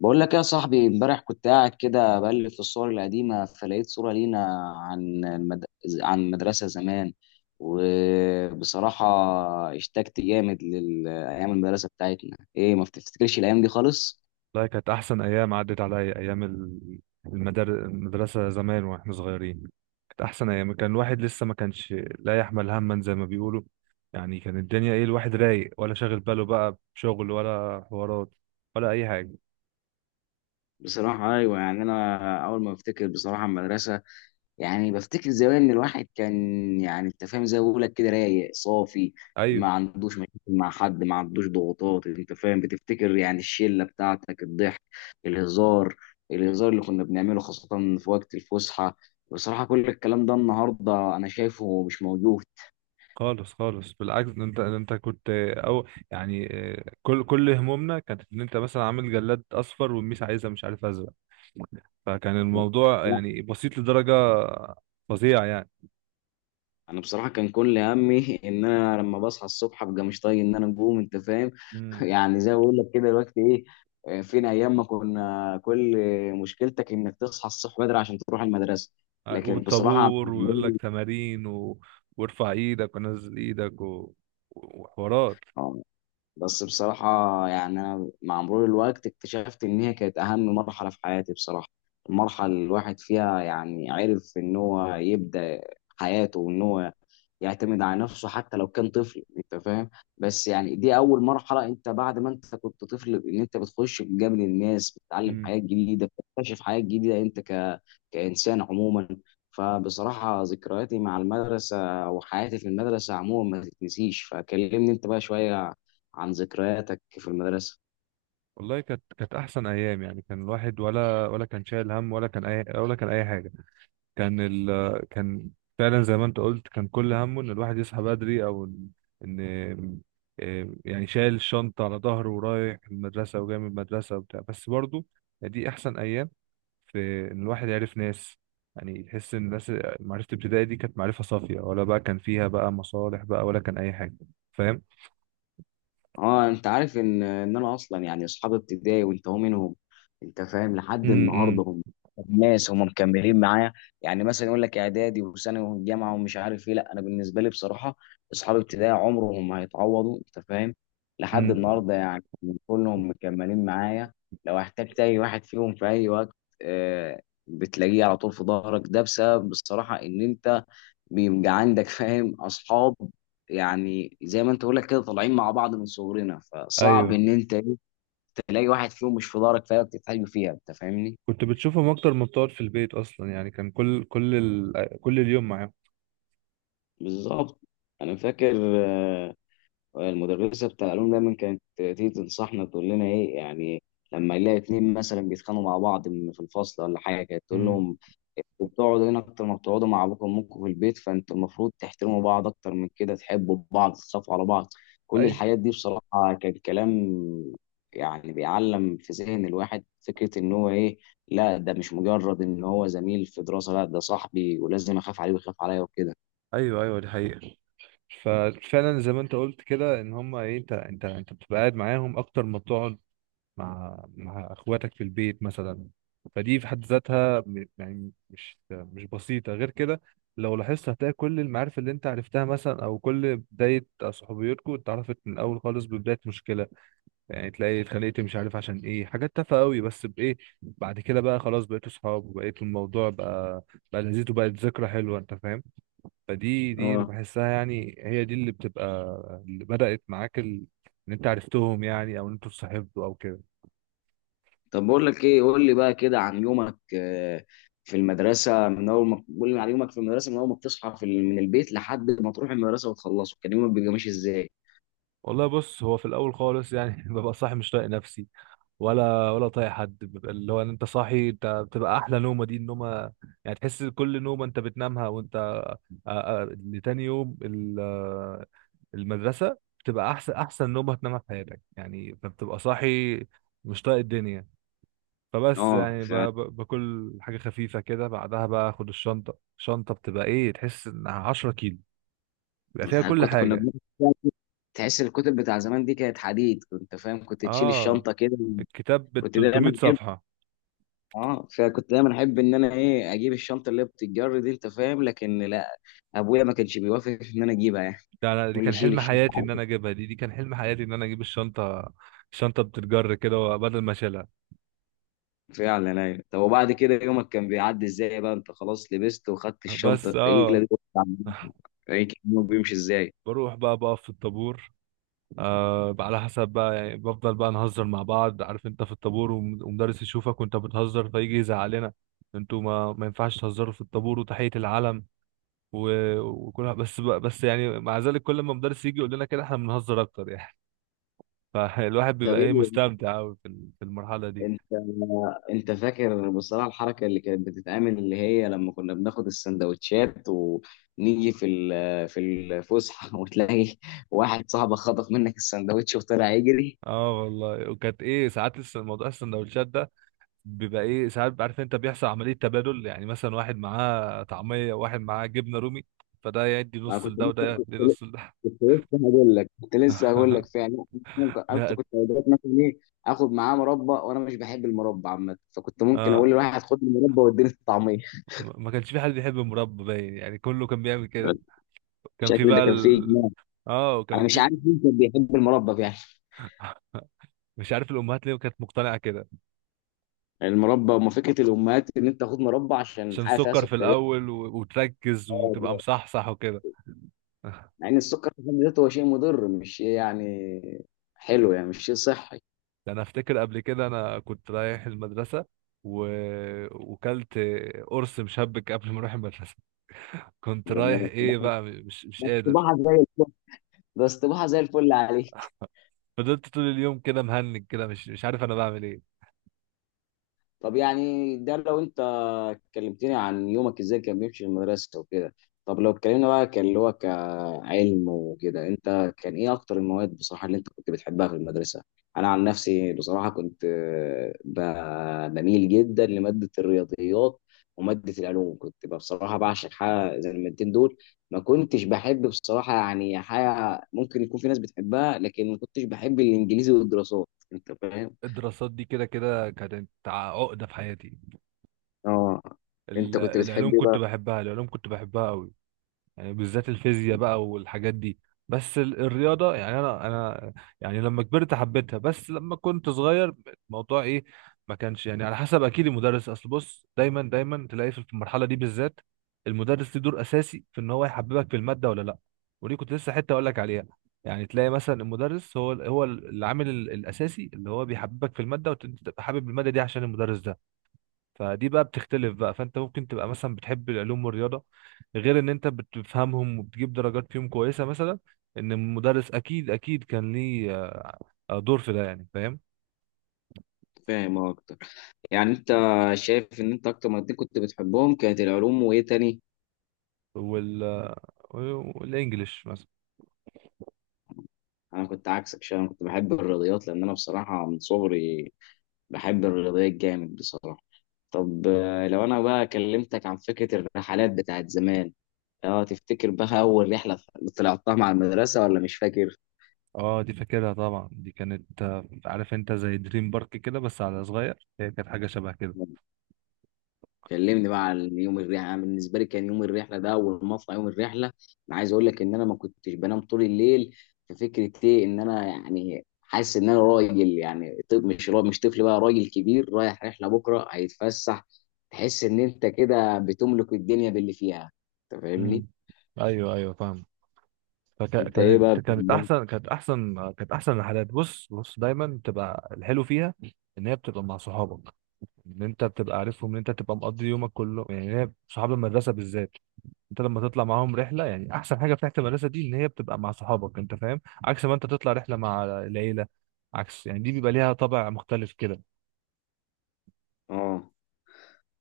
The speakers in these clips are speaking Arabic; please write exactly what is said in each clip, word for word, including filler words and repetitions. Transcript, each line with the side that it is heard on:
left: بقول لك يا صاحبي، امبارح كنت قاعد كده بقلب في الصور القديمة فلقيت صورة لينا عن المد... عن المدرسة زمان. وبصراحة اشتقت جامد لأيام المدرسة بتاعتنا، ايه ما بتفتكرش الأيام دي خالص؟
right: لا، كانت أحسن أيام عدت عليا. أيام ال- المدار... المدرسة زمان وإحنا صغيرين. كانت أحسن أيام، كان الواحد لسه ما كانش لا يحمل هما زي ما بيقولوا. يعني كان الدنيا إيه، الواحد رايق، ولا شاغل باله بقى بشغل ولا حوارات ولا أي حاجة.
left: بصراحة أيوة. يعني أنا أول ما بفتكر بصراحة المدرسة، يعني بفتكر زمان ان الواحد كان، يعني انت فاهم زي ما بقول لك كده، رايق صافي. ما
right: أيوه.
left: عندوش مشاكل مع حد، ما عندوش ضغوطات، انت فاهم، بتفتكر يعني الشله بتاعتك، الضحك، الهزار الهزار اللي كنا بنعمله خاصه في وقت الفسحه. بصراحه كل الكلام ده النهارده انا شايفه مش موجود.
right: خالص خالص، بالعكس. أنت أنت كنت أو يعني، آه، كل كل همومنا كانت إن أنت مثلا عامل جلاد أصفر والميس عايزة مش عارف أزرق. فكان الموضوع يعني بسيط لدرجة فظيعة.
left: انا بصراحه كان كل همي ان انا لما بصحى الصبح ابقى مش طايق ان انا اقوم، انت فاهم.
right: يعني
left: يعني زي ما بقول لك كده دلوقتي ايه، آه، فين ايام ما كنا كل مشكلتك انك تصحى الصبح بدري عشان تروح المدرسه؟ لكن بصراحه،
right: والطابور ويقول لك تمارين و... وارفع ايدك ونزل ايدك و... وحوارات.
left: بس بصراحة، يعني أنا مع مرور الوقت اكتشفت إن هي كانت أهم مرحلة في حياتي بصراحة. المرحلة اللي الواحد فيها يعني عرف إن هو يبدأ حياته، وإن هو يعتمد على نفسه حتى لو كان طفل، أنت فاهم. بس يعني دي أول مرحلة، أنت بعد ما أنت كنت طفل، إن أنت بتخش بجانب الناس، بتتعلم
right: امم.
left: حاجات جديدة، بتكتشف حاجات جديدة أنت ك... كإنسان عموما. فبصراحة ذكرياتي مع المدرسة وحياتي في المدرسة عموما ما تتنسيش. فكلمني أنت بقى شوية عن ذكرياتك في المدرسة.
right: والله كانت كانت احسن ايام، يعني كان الواحد ولا ولا كان شايل هم، ولا كان اي ولا كان اي حاجه. كان ال... كان فعلا زي ما انت قلت، كان كل همه ان الواحد يصحى بدري، او ان إن- إيه، يعني شايل الشنطه على ظهره ورايح المدرسه وجاي من المدرسه وبتاع. بس برضه دي احسن ايام في ان الواحد عرف ناس. يعني تحس ان الناس، معرفة الابتدائي دي كانت معرفة صافية، ولا بقى كان فيها بقى مصالح بقى ولا كان اي حاجة، فاهم.
left: اه، انت عارف ان ان انا اصلا، يعني اصحاب ابتدائي وانت هو منهم، انت فاهم، لحد
right: امم.
left: النهارده هم ناس هم مكملين معايا. يعني مثلا يقول لك اعدادي وثانوي وجامعه ومش عارف ايه، لا انا بالنسبه لي بصراحه اصحاب ابتدائي عمرهم ما هيتعوضوا، انت فاهم. لحد
right: امم.
left: النهارده يعني كلهم مكملين معايا. لو احتجت اي واحد فيهم في اي وقت، آه بتلاقيه على طول في ظهرك. ده بسبب بصراحه ان انت بيبقى عندك، فاهم، اصحاب. يعني زي ما انت بقول لك كده، طالعين مع بعض من صغرنا، فصعب
right: ايوه،
left: ان انت إيه، تلاقي واحد فيهم مش في دارك، فعلا بتتحاجب فيها، انت فاهمني.
right: كنت بتشوفهم اكتر ما بتقعد في البيت اصلا. يعني كان كل كل ال... كل اليوم معاهم.
left: بالظبط. انا فاكر، آه، المدرسه بتاع العلوم دايما كانت تيجي تنصحنا، تقول لنا ايه يعني، لما نلاقي اتنين مثلا بيتخانقوا مع بعض من- في الفصل ولا حاجه، كانت تقول
right: امم.
left: لهم: وبتقعدوا هنا اكتر ما بتقعدوا مع ابوكم وامكم في البيت، فانتوا المفروض تحترموا بعض اكتر من كده، تحبوا بعض، تخافوا على بعض. كل الحاجات
right: ايوه.
left: دي بصراحة كان كلام يعني بيعلم في ذهن الواحد فكرة ان هو ايه، لا ده مش مجرد ان هو زميل في دراسة، لا ده صاحبي ولازم اخاف عليه ويخاف عليا وكده.
right: ايوه ايوه دي حقيقة. ففعلا زي ما انت قلت كده، ان هم ايه، انت انت انت بتبقى قاعد معاهم اكتر ما بتقعد مع مع اخواتك في البيت مثلا. فدي في حد ذاتها م- يعني مش مش بسيطة غير كده. لو لاحظت هتلاقي كل المعارف اللي انت عرفتها مثلا، او كل بداية صحوبيتكم، اتعرفت من الاول خالص ببداية مشكلة. يعني تلاقي اتخانقت مش عارف عشان ايه، حاجات تافهة قوي، بس بايه بعد كده بقى خلاص بقيتوا صحاب، وبقيت الموضوع بقى بقى لذيذ وبقت ذكرى حلوة، انت فاهم. فدي دي اللي
left: اه،
right: بحسها، يعني هي دي اللي بتبقى اللي بدأت معاك ال... ان انت عرفتهم، يعني او ان انتوا اتصاحبتوا او كده.
left: طب بقول لك ايه، قول لي بقى كده عن يومك، آه، في المدرسة من اول ما، قول لي عن يومك في المدرسة من اول ما بتصحى في ال- من البيت لحد ما تروح المدرسة وتخلصه، كان يومك بيبقى ماشي ازاي؟
right: والله بص، هو في الاول خالص يعني ببقى صاحي مش طايق نفسي، ولا ولا طايق حد. ببقى اللي هو إن انت صاحي، انت بتبقى احلى نومه دي النومه. يعني تحس كل نومه انت بتنامها وانت آه، آه، لتاني يوم ال- آه، المدرسه، بتبقى احسن احسن نومه هتنامها في حياتك. يعني فبتبقى صاحي مش طايق الدنيا. فبس
left: اه.
right: يعني ب- ب- باكل حاجه خفيفه كده، بعدها بقى اخد الشنطه. الشنطه بتبقى ايه، تحس انها عشرة كيلو، بيبقى فيها كل
left: كنت كنا
right: حاجه.
left: بناخد- تحس الكتب بتاع زمان دي كانت حديد، كنت فاهم، كنت تشيل
right: اه،
left: الشنطه كده.
right: الكتاب ب
left: كنت
right: تلت ميت
left: دايما احب.
right: صفحه.
left: اه فكنت دايما احب ان انا ايه اجيب الشنطه اللي بتتجر دي، انت فاهم، لكن لا، ابويا ما كانش بيوافق ان انا اجيبها يعني،
right: ده انا دي
left: يقول لي
right: كان
left: شيل
right: حلم حياتي ان
left: الشنطه.
right: انا اجيبها، دي دي كان حلم حياتي ان انا اجيب الشنطه الشنطه بتتجر كده بدل ما اشيلها.
left: فعلا ايوه. طب وبعد كده يومك كان بيعدي ازاي بقى، انت خلاص لبست وخدت الشنطه
right: بس
left: التقيله
right: اه
left: دي وقعدت على الجنب. يعني كان يومك بيمشي ازاي؟
right: بروح بقى بقف في الطابور. آه بقى على حسب بقى، يعني بفضل بقى نهزر مع بعض، عارف انت في الطابور، وم- ومدرس يشوفك وانت بتهزر فيجي يزعلنا: انتوا ما ما ينفعش تهزروا في الطابور وتحية العلم و... وكلها. بس بقى، بس يعني مع ذلك كل ما مدرس يجي يقول لنا كده احنا بنهزر اكتر يعني فالواحد
left: طب
right: بيبقى ايه،
left: ايه،
right: مستمتع قوي في ال- في المرحلة دي.
left: انت انت فاكر بصراحه الحركه اللي كانت بتتعمل، اللي هي لما كنا بناخد السندوتشات ونيجي في ال- في الفسحه، وتلاقي واحد صاحبك خطف منك السندوتش وطلع يجري؟
right: اه والله، وكانت ايه ساعات الس- موضوع السندوتشات ده بيبقى ايه ساعات، عارف انت بيحصل عملية تبادل. يعني مثلا واحد معاه طعمية وواحد معاه جبنة رومي، فده يدي
left: انا
right: نص
left: كنت
right: لده وده
left: لسه كنت
right: يدي
left: لسه
right: نص لده.
left: كنت لسه هقول لك كنت لسه هقول لك فعلا. ممكن كنت
right: لا،
left: كنت اوقات مثلا ايه اخد معاه مربى، وانا مش بحب المربى عامه، فكنت ممكن اقول
right: اه
left: لواحد خد المربى واديني الطعميه.
right: ما ما كانش في حد بيحب المربى باين، يعني كله كان بيعمل كده. كان في
left: الشكل ده
right: بقى
left: كان فيه
right: ال...
left: اجماع.
right: اه
left: انا
right: وكان
left: مش
right: في
left: عارف مين كان بيحب المربى يعني.
right: مش عارف الامهات ليه كانت مقتنعة كده.
left: يعني المربى، وما فكره الامهات ان انت تاخد مربى عشان
right: عشان
left: حاجه فيها
right: سكر في
left: سكريات،
right: الاول و... وتركز وتبقى مصحصح وكده.
left: مع ان السكر في حد ذاته هو شيء مضر، مش شيء يعني حلو، يعني مش شيء صحي.
right: ده انا افتكر قبل كده انا كنت رايح المدرسه و... وكلت قرص مشبك قبل ما اروح المدرسه. كنت
left: ده
right: رايح
left: ده
right: ايه
left: استباحه
right: بقى، مش مش
left: ده
right: قادر،
left: استباحه زي الفل ده استباحه زي الفل عليك.
right: فضلت طول اليوم كده مهنج كده، مش مش عارف انا بعمل ايه.
left: طب يعني ده لو انت كلمتني عن يومك ازاي كان بيمشي في المدرسة وكده، طب لو اتكلمنا بقى كان اللي هو كعلم وكده، انت كان ايه اكتر المواد بصراحة اللي انت كنت بتحبها في المدرسة؟ انا عن نفسي بصراحة كنت آه، ب- بميل جدا لمادة الرياضيات. ومادة العلوم كنت بقى بصراحة بعشق حاجة زي المادتين دول. ما كنتش بحب بصراحة يعني حاجة، ممكن يكون في ناس بتحبها، لكن ما كنتش بحب الانجليزي والدراسات، انت فاهم.
right: الدراسات دي كده كده كانت عقده في حياتي.
left: اه. انت
right: ال-
left: كنت بتحب
right: العلوم
left: ايه
right: كنت
left: بقى؟
right: بحبها، العلوم كنت بحبها قوي. يعني بالذات الفيزياء بقى والحاجات دي. بس ال- الرياضة، يعني أنا أنا يعني لما كبرت حبيتها، بس لما كنت صغير الموضوع إيه ما كانش يعني على حسب. أكيد المدرس، أصل بص، دايما دايما تلاقي في المرحلة دي بالذات المدرس ليه دور أساسي في إن هو يحببك في المادة ولا لأ. ودي كنت لسه حتة أقول لك عليها. يعني تلاقي مثلا المدرس هو هو العامل ال- الأساسي اللي هو بيحببك في المادة، وأنت تبقى حابب المادة دي عشان المدرس ده. فدي بقى بتختلف بقى، فانت ممكن تبقى مثلا بتحب العلوم والرياضه، غير ان انت بتفهمهم وبتجيب درجات فيهم كويسه مثلا. ان المدرس اكيد اكيد كان ليه آه، دور في ده، يعني فاهم.
left: فاهم اكتر. يعني انت شايف ان انت اكتر مادتين كنت بتحبهم كانت العلوم وايه تاني؟
right: وال والانجليش مثلا.
left: انا كنت عكسك شويه، انا كنت بحب الرياضيات لان انا بصراحه من صغري بحب الرياضيات جامد بصراحه. طب، آه، لو انا بقى كلمتك عن فكره الرحلات بتاعت زمان، اه تفتكر بقى اول رحله طلعتها مع المدرسه ولا مش فاكر؟
right: اه دي فاكرها طبعا، دي كانت آه، عارف انت زي دريم بارك كده بس على صغير، هي كانت حاجه شبه كده.
left: كلمني بقى عن يوم الرحله. انا بالنسبه لي كان يوم الرحله ده، اول ما اطلع يوم الرحله، انا عايز اقول لك ان انا ما كنتش بنام طول الليل. في فكره ايه، ان انا يعني حاسس ان انا راجل، يعني طب مش را- مش طفل بقى، راجل كبير رايح رحله بكره هيتفسح. تحس ان انت كده بتملك الدنيا باللي فيها، انت
right: امم.
left: فاهمني.
right: ايوه ايوه فاهم.
left: انت ايه
right: فكانت
left: بقى
right: كانت
left: بالنسبة لك؟
right: احسن كانت احسن كانت احسن الحالات. بص بص دايما بتبقى الحلو فيها ان هي بتبقى مع صحابك، ان انت بتبقى عارفهم، ان انت تبقى مقضي يومك كله. يعني هي صحاب المدرسه بالذات انت لما تطلع معاهم رحله، يعني احسن حاجه في رحله المدرسه دي ان هي بتبقى مع صحابك، انت فاهم، عكس ما انت تطلع رحله مع العيله. عكس، يعني دي بيبقى ليها طابع مختلف كده.
left: اه.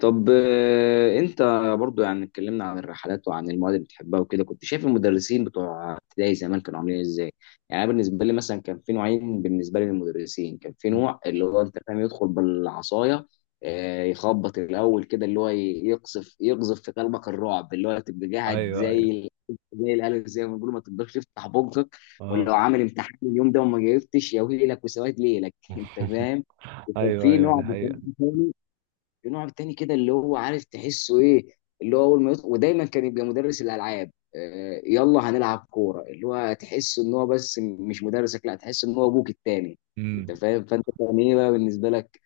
left: طب، آه، انت برضو، يعني اتكلمنا عن الرحلات وعن المواد اللي بتحبها وكده، كنت شايف المدرسين بتوع ابتدائي زمان كانوا عاملين ازاي؟ يعني أنا بالنسبه لي مثلا كان في نوعين بالنسبه لي للمدرسين. كان في
right: مم.
left: نوع اللي هو، انت فاهم، يدخل بالعصايه، آه، يخبط الاول كده، اللي هو ي- يقذف يقذف في قلبك الرعب، اللي هو تبقى قاعد
right: ايوه
left: زي
right: ايوه.
left: ال- زي الالف زي ما بيقولوا، ما تقدرش تفتح بقك.
right: اه.
left: ولو عامل امتحان اليوم ده وما جاوبتش يا ويلك وسواد ليلك. انت فاهم. وكان
right: ايوه
left: في
right: ايوه
left: نوع
right: دي حقيقه.
left: بصراحه، النوع التاني كده اللي هو، عارف، تحسه ايه، اللي هو اول ما يطلع، ودايما كان يبقى مدرس الالعاب، آه، يلا هنلعب كوره، اللي هو تحسه ان هو بس مش مدرسك، لا تحس ان هو ابوك التاني، انت
right: امم.
left: فاهم. فانت كان ايه بقى بالنسبه لك؟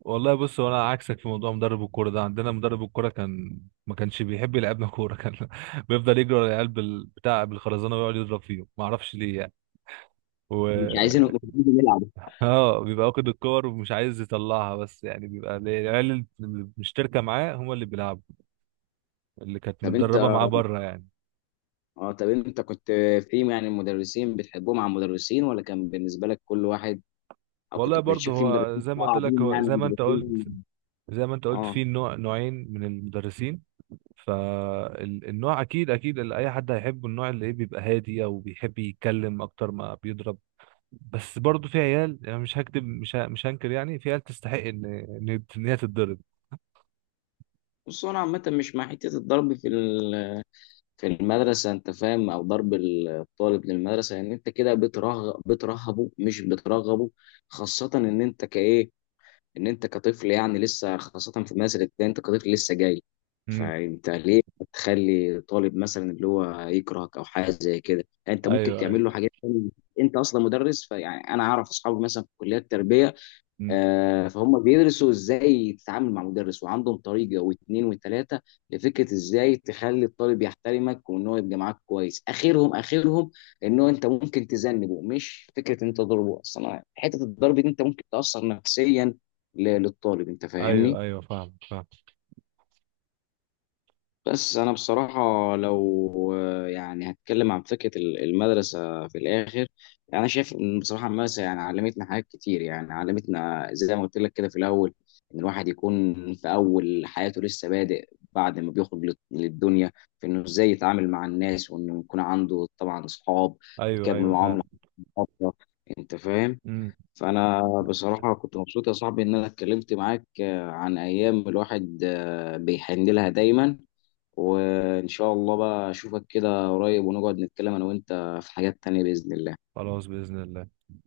right: والله بص، هو انا عكسك في موضوع مدرب الكوره ده. عندنا مدرب الكوره كان ما كانش بيحب يلعبنا كوره، كان بيفضل يجري على العيال بال- بتاع بالخرزانه ويقعد يضرب فيهم، ما اعرفش ليه يعني. و...
left: مش عايزين، مش عايزين نلعب.
right: اه، بيبقى واخد الكور ومش عايز يطلعها. بس يعني بيبقى ال- العيال اللي مشتركه معاه هم اللي بيلعبوا، اللي كانت
left: طب انت،
right: متدربه معاه بره يعني.
left: اه طب انت كنت في، يعني، المدرسين بتحبهم على المدرسين ولا كان بالنسبه لك كل واحد، او كنت
right: والله برضه
left: بتشوف في
right: هو
left: مدرسين
right: زي ما قلت لك،
left: صعبين،
right: هو
left: يعني
right: زي ما انت قلت،
left: مدرسين.
right: زي ما انت قلت
left: اه،
right: في نوع، نوعين من المدرسين. فالنوع اكيد اكيد اللي اي حد هيحبه النوع اللي ايه بيبقى هادي، او بيحب يتكلم اكتر ما بيضرب. بس برضه في عيال، يعني مش هكتب، مش ه- مش هنكر يعني، في عيال تستحق ان ان إن هي تتضرب.
left: بص هو انا عامه مش مع حته الضرب في ال في المدرسة، أنت فاهم، أو ضرب الطالب للمدرسة، ان يعني أنت كده بترغب بترهبه مش بترغبه. خاصة إن أنت كإيه إن أنت كطفل، يعني لسه، خاصة في المدرسة الابتدائية أنت كطفل لسه جاي.
right: امم.
left: فأنت ليه تخلي طالب مثلا اللي هو يكرهك أو حاجة زي كده؟ يعني أنت ممكن
right: ايوه ايوه.
left: تعمل له حاجات تانية. أنت أصلا مدرس، فيعني أنا أعرف أصحابي مثلا في كليات التربية،
right: امم.
left: آه، فهم بيدرسوا ازاي تتعامل مع مدرس، وعندهم طريقه واثنين وثلاثه لفكره ازاي تخلي الطالب يحترمك وان هو يبقى معاك كويس. اخرهم اخرهم ان هو انت ممكن تذنبه، مش فكره إن انت تضربه اصلا. حته الضرب دي انت ممكن تاثر نفسيا ل- للطالب، انت
right: ايوه
left: فاهمني.
right: ايوه فاهم فاهم.
left: بس انا بصراحه، لو آه، يعني هتكلم عن فكره ال- المدرسه في الاخر، انا شايف ان بصراحه المدرسه يعني علمتنا حاجات كتير. يعني علمتنا زي ما قلت لك كده في الاول، ان الواحد يكون في اول حياته لسه بادئ، بعد ما بيخرج لل- للدنيا، في انه ازاي يتعامل مع الناس، وانه يكون عنده طبعا اصحاب
right: ايوه
left: يكمل
right: ايوه
left: معاهم
right: فعلا.
left: لحد فتره، انت فاهم.
right: امم.
left: فانا بصراحه كنت مبسوط يا صاحبي ان انا اتكلمت معاك، آه، عن ايام الواحد آه، بيحن لها دايما. وإن شاء الله بقى أشوفك كده قريب، ونقعد نتكلم أنا وأنت في حاجات تانية بإذن الله.
right: خلاص بإذن الله.